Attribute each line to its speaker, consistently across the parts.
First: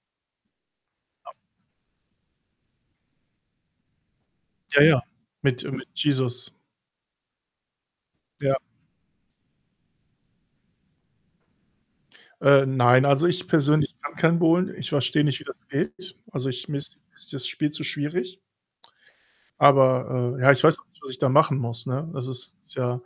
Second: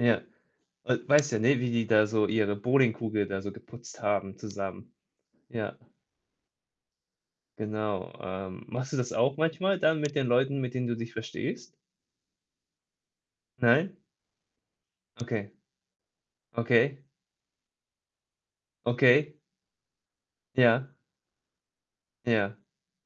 Speaker 1: Ja. We weißt ja, ne, wie die da so ihre Bowlingkugel da so geputzt haben
Speaker 2: Ja,
Speaker 1: zusammen.
Speaker 2: ja, mit äh,
Speaker 1: Ja.
Speaker 2: mit Jesus.
Speaker 1: Genau.
Speaker 2: Ja.
Speaker 1: Ähm, machst du das auch manchmal dann, mit den Leuten, mit denen du dich verstehst?
Speaker 2: Äh, nein, also, ich persönlich
Speaker 1: Nein?
Speaker 2: kann kein Bowlen. Ich verstehe nicht, wie
Speaker 1: Okay.
Speaker 2: das geht. Also, ich mir ist
Speaker 1: Okay.
Speaker 2: ist das Spiel zu schwierig.
Speaker 1: Okay.
Speaker 2: Aber, äh, ja, ich weiß auch
Speaker 1: Ja.
Speaker 2: nicht, was ich da machen muss, ne? Das
Speaker 1: Ja.
Speaker 2: ist ist ja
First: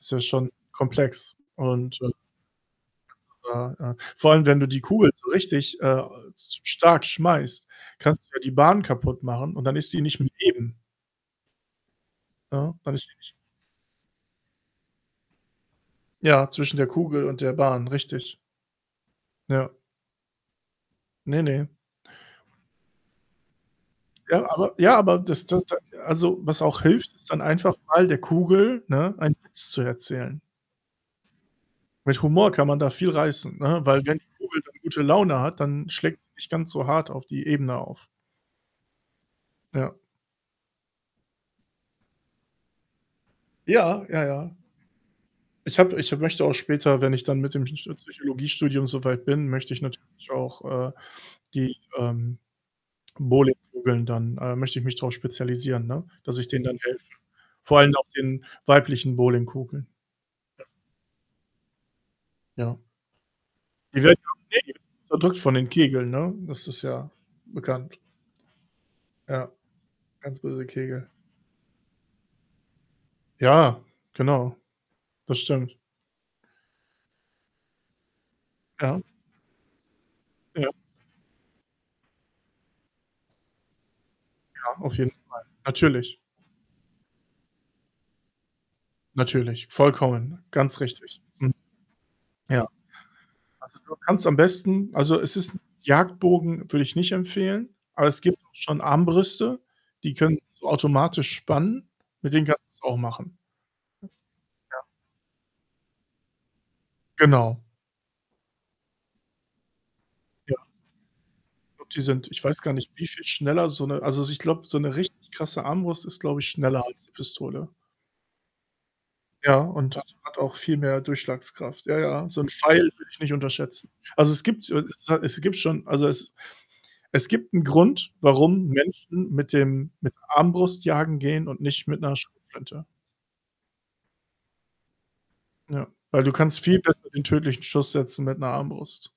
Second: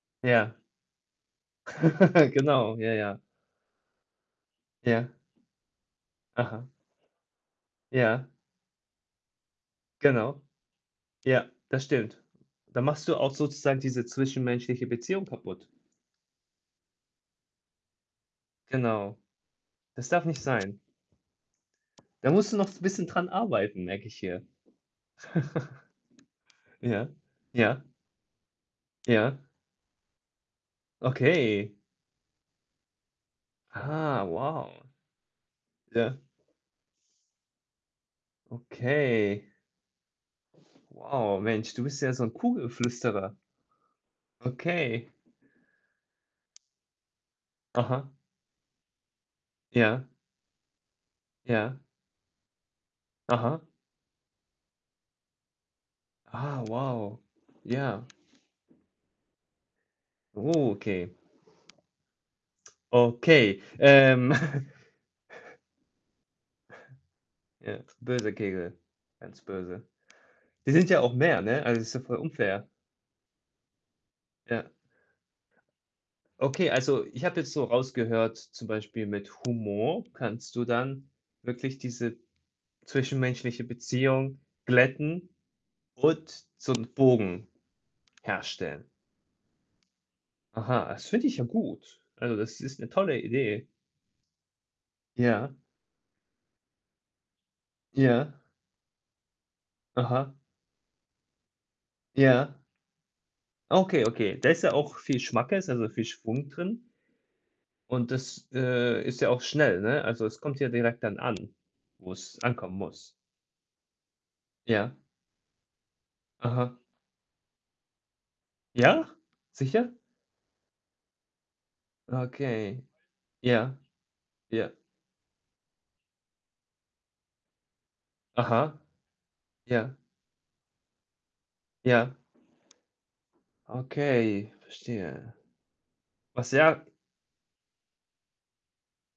Speaker 2: ist ja schon
Speaker 1: Ja.
Speaker 2: komplex. Und, äh,
Speaker 1: Genau. Ja, ja.
Speaker 2: [unintelligible] ja. Vor allem, wenn du die
Speaker 1: Ja.
Speaker 2: Kugel so richtig, äh, s
Speaker 1: Aha.
Speaker 2: stark schmeißt, kannst
Speaker 1: Ja.
Speaker 2: du ja die Bahn kaputtmachen und dann ist sie nicht mehr
Speaker 1: Genau.
Speaker 2: eben.
Speaker 1: Ja, das stimmt.
Speaker 2: Ja,
Speaker 1: Dann
Speaker 2: dann
Speaker 1: machst
Speaker 2: ist die
Speaker 1: du
Speaker 2: nicht
Speaker 1: auch sozusagen diese zwischenmenschliche Beziehung kaputt.
Speaker 2: Ja, zwischen der Kugel und der Bahn, richtig.
Speaker 1: Genau.
Speaker 2: Ja.
Speaker 1: Das darf nicht sein.
Speaker 2: Ne, ne.
Speaker 1: Da musst du noch so 'n bisschen dran arbeiten, merke ich hier.
Speaker 2: Ja, aber ja, aber, das dann dann also, was auch
Speaker 1: Ja.
Speaker 2: hilft, ist dann einfach
Speaker 1: Ja.
Speaker 2: mal der Kugel, ne, einen
Speaker 1: Ja.
Speaker 2: Witz zu erzählen.
Speaker 1: Okay.
Speaker 2: Mit Humor kann man da viel reißen, ne? Weil wenn
Speaker 1: Ah,
Speaker 2: die Kugel dann
Speaker 1: wow.
Speaker 2: gute Laune hat, dann
Speaker 1: Ja.
Speaker 2: schlägt sie nicht ganz so hart auf die Ebene auf.
Speaker 1: Okay.
Speaker 2: Ja.
Speaker 1: Wow, Mensch, du bist ja so 'n Kugelflüsterer.
Speaker 2: Ja, ja, ja.
Speaker 1: Okay.
Speaker 2: Ich habe ich möchte auch später, wenn ich dann mit dem Psycho
Speaker 1: Aha.
Speaker 2: Psychologiestudium so weit bin, möchte ich
Speaker 1: Ja.
Speaker 2: natürlich auch, äh, die,
Speaker 1: Ja.
Speaker 2: ähm,
Speaker 1: Aha.
Speaker 2: Bowlingkugeln dann äh, möchte ich mich drauf spezialisieren, ne? Dass ich denen
Speaker 1: Ah,
Speaker 2: dann helfe.
Speaker 1: wow.
Speaker 2: Vor allen
Speaker 1: Ja.
Speaker 2: auch den weiblichen Bowlingkugeln. Ja.
Speaker 1: Oh, okay.
Speaker 2: Ja.
Speaker 1: Okay.
Speaker 2: Die werden ja
Speaker 1: Ähm.
Speaker 2: auch [unintelligible] unterdrückt von den Kegeln, ne? Das ist ja
Speaker 1: Ja,
Speaker 2: bekannt.
Speaker 1: böse Kegel, ganz
Speaker 2: Ja,
Speaker 1: böse.
Speaker 2: ganz böse
Speaker 1: Die sind ja
Speaker 2: Kegel.
Speaker 1: auch mehr, ne? Also, ist ja voll unfair.
Speaker 2: Ja, genau.
Speaker 1: Ja.
Speaker 2: Das stimmt.
Speaker 1: Okay, also, ich habe jetzt so rausgehört, zum
Speaker 2: Ja.
Speaker 1: Beispiel, mit Humor kannst du
Speaker 2: Ja.
Speaker 1: dann wirklich diese zwischenmenschliche Beziehung
Speaker 2: Ja, auf jeden Fall.
Speaker 1: glätten
Speaker 2: Natürlich.
Speaker 1: und so 'n Bogen herstellen.
Speaker 2: Natürlich. Vollkommen. Ganz
Speaker 1: Aha, das
Speaker 2: richtig.
Speaker 1: finde ich ja
Speaker 2: Mhm.
Speaker 1: gut. Also, das
Speaker 2: Ja.
Speaker 1: ist 'ne tolle Idee.
Speaker 2: Also, du kannst am besten also, es
Speaker 1: Ja.
Speaker 2: ist Jagdbogen, würde ich nicht empfehlen. Aber es
Speaker 1: Ja.
Speaker 2: gibt auch schon Armbrüste, die
Speaker 1: Aha.
Speaker 2: können so automatisch spannen. Mit denen
Speaker 1: Ja.
Speaker 2: kannst du's auch machen.
Speaker 1: Okay, okay. Da ist ja
Speaker 2: Ja.
Speaker 1: auch viel Schmackes, also, viel Schwung drin.
Speaker 2: Genau.
Speaker 1: Und das, äh, ist ja auch schnell, ne? Also, es kommt
Speaker 2: Ja.
Speaker 1: ja direkt dann an,
Speaker 2: Und die sind,
Speaker 1: wo's
Speaker 2: ich weiß gar
Speaker 1: ankommen
Speaker 2: nicht, wie
Speaker 1: muss.
Speaker 2: viel schneller so 'ne also, so, ich glaube, so
Speaker 1: Ja.
Speaker 2: 'ne richtig krasse Armbrust ist, glaube ich,
Speaker 1: Aha.
Speaker 2: schneller als die Pistole.
Speaker 1: Ja?
Speaker 2: Ja,
Speaker 1: Sicher?
Speaker 2: und hat hat auch viel mehr Durchschlagskraft. Ja,
Speaker 1: Ah,
Speaker 2: ja, so 'n
Speaker 1: okay.
Speaker 2: Pfeil würde ich nicht
Speaker 1: Ja.
Speaker 2: unterschätzen. Also, es gibt
Speaker 1: Ja.
Speaker 2: äh, es ist halt es gibt schon also, es es gibt 'n Grund, warum
Speaker 1: Aha.
Speaker 2: Menschen mit dem
Speaker 1: Ja.
Speaker 2: mit der Armbrust jagen gehen und nicht mit
Speaker 1: Ja.
Speaker 2: 'ner Schrotflinte.
Speaker 1: Okay, verstehe.
Speaker 2: Ja. Weil du
Speaker 1: Was
Speaker 2: kannst viel
Speaker 1: ja
Speaker 2: besser den tödlichen Schuss setzen mit 'ner Armbrust.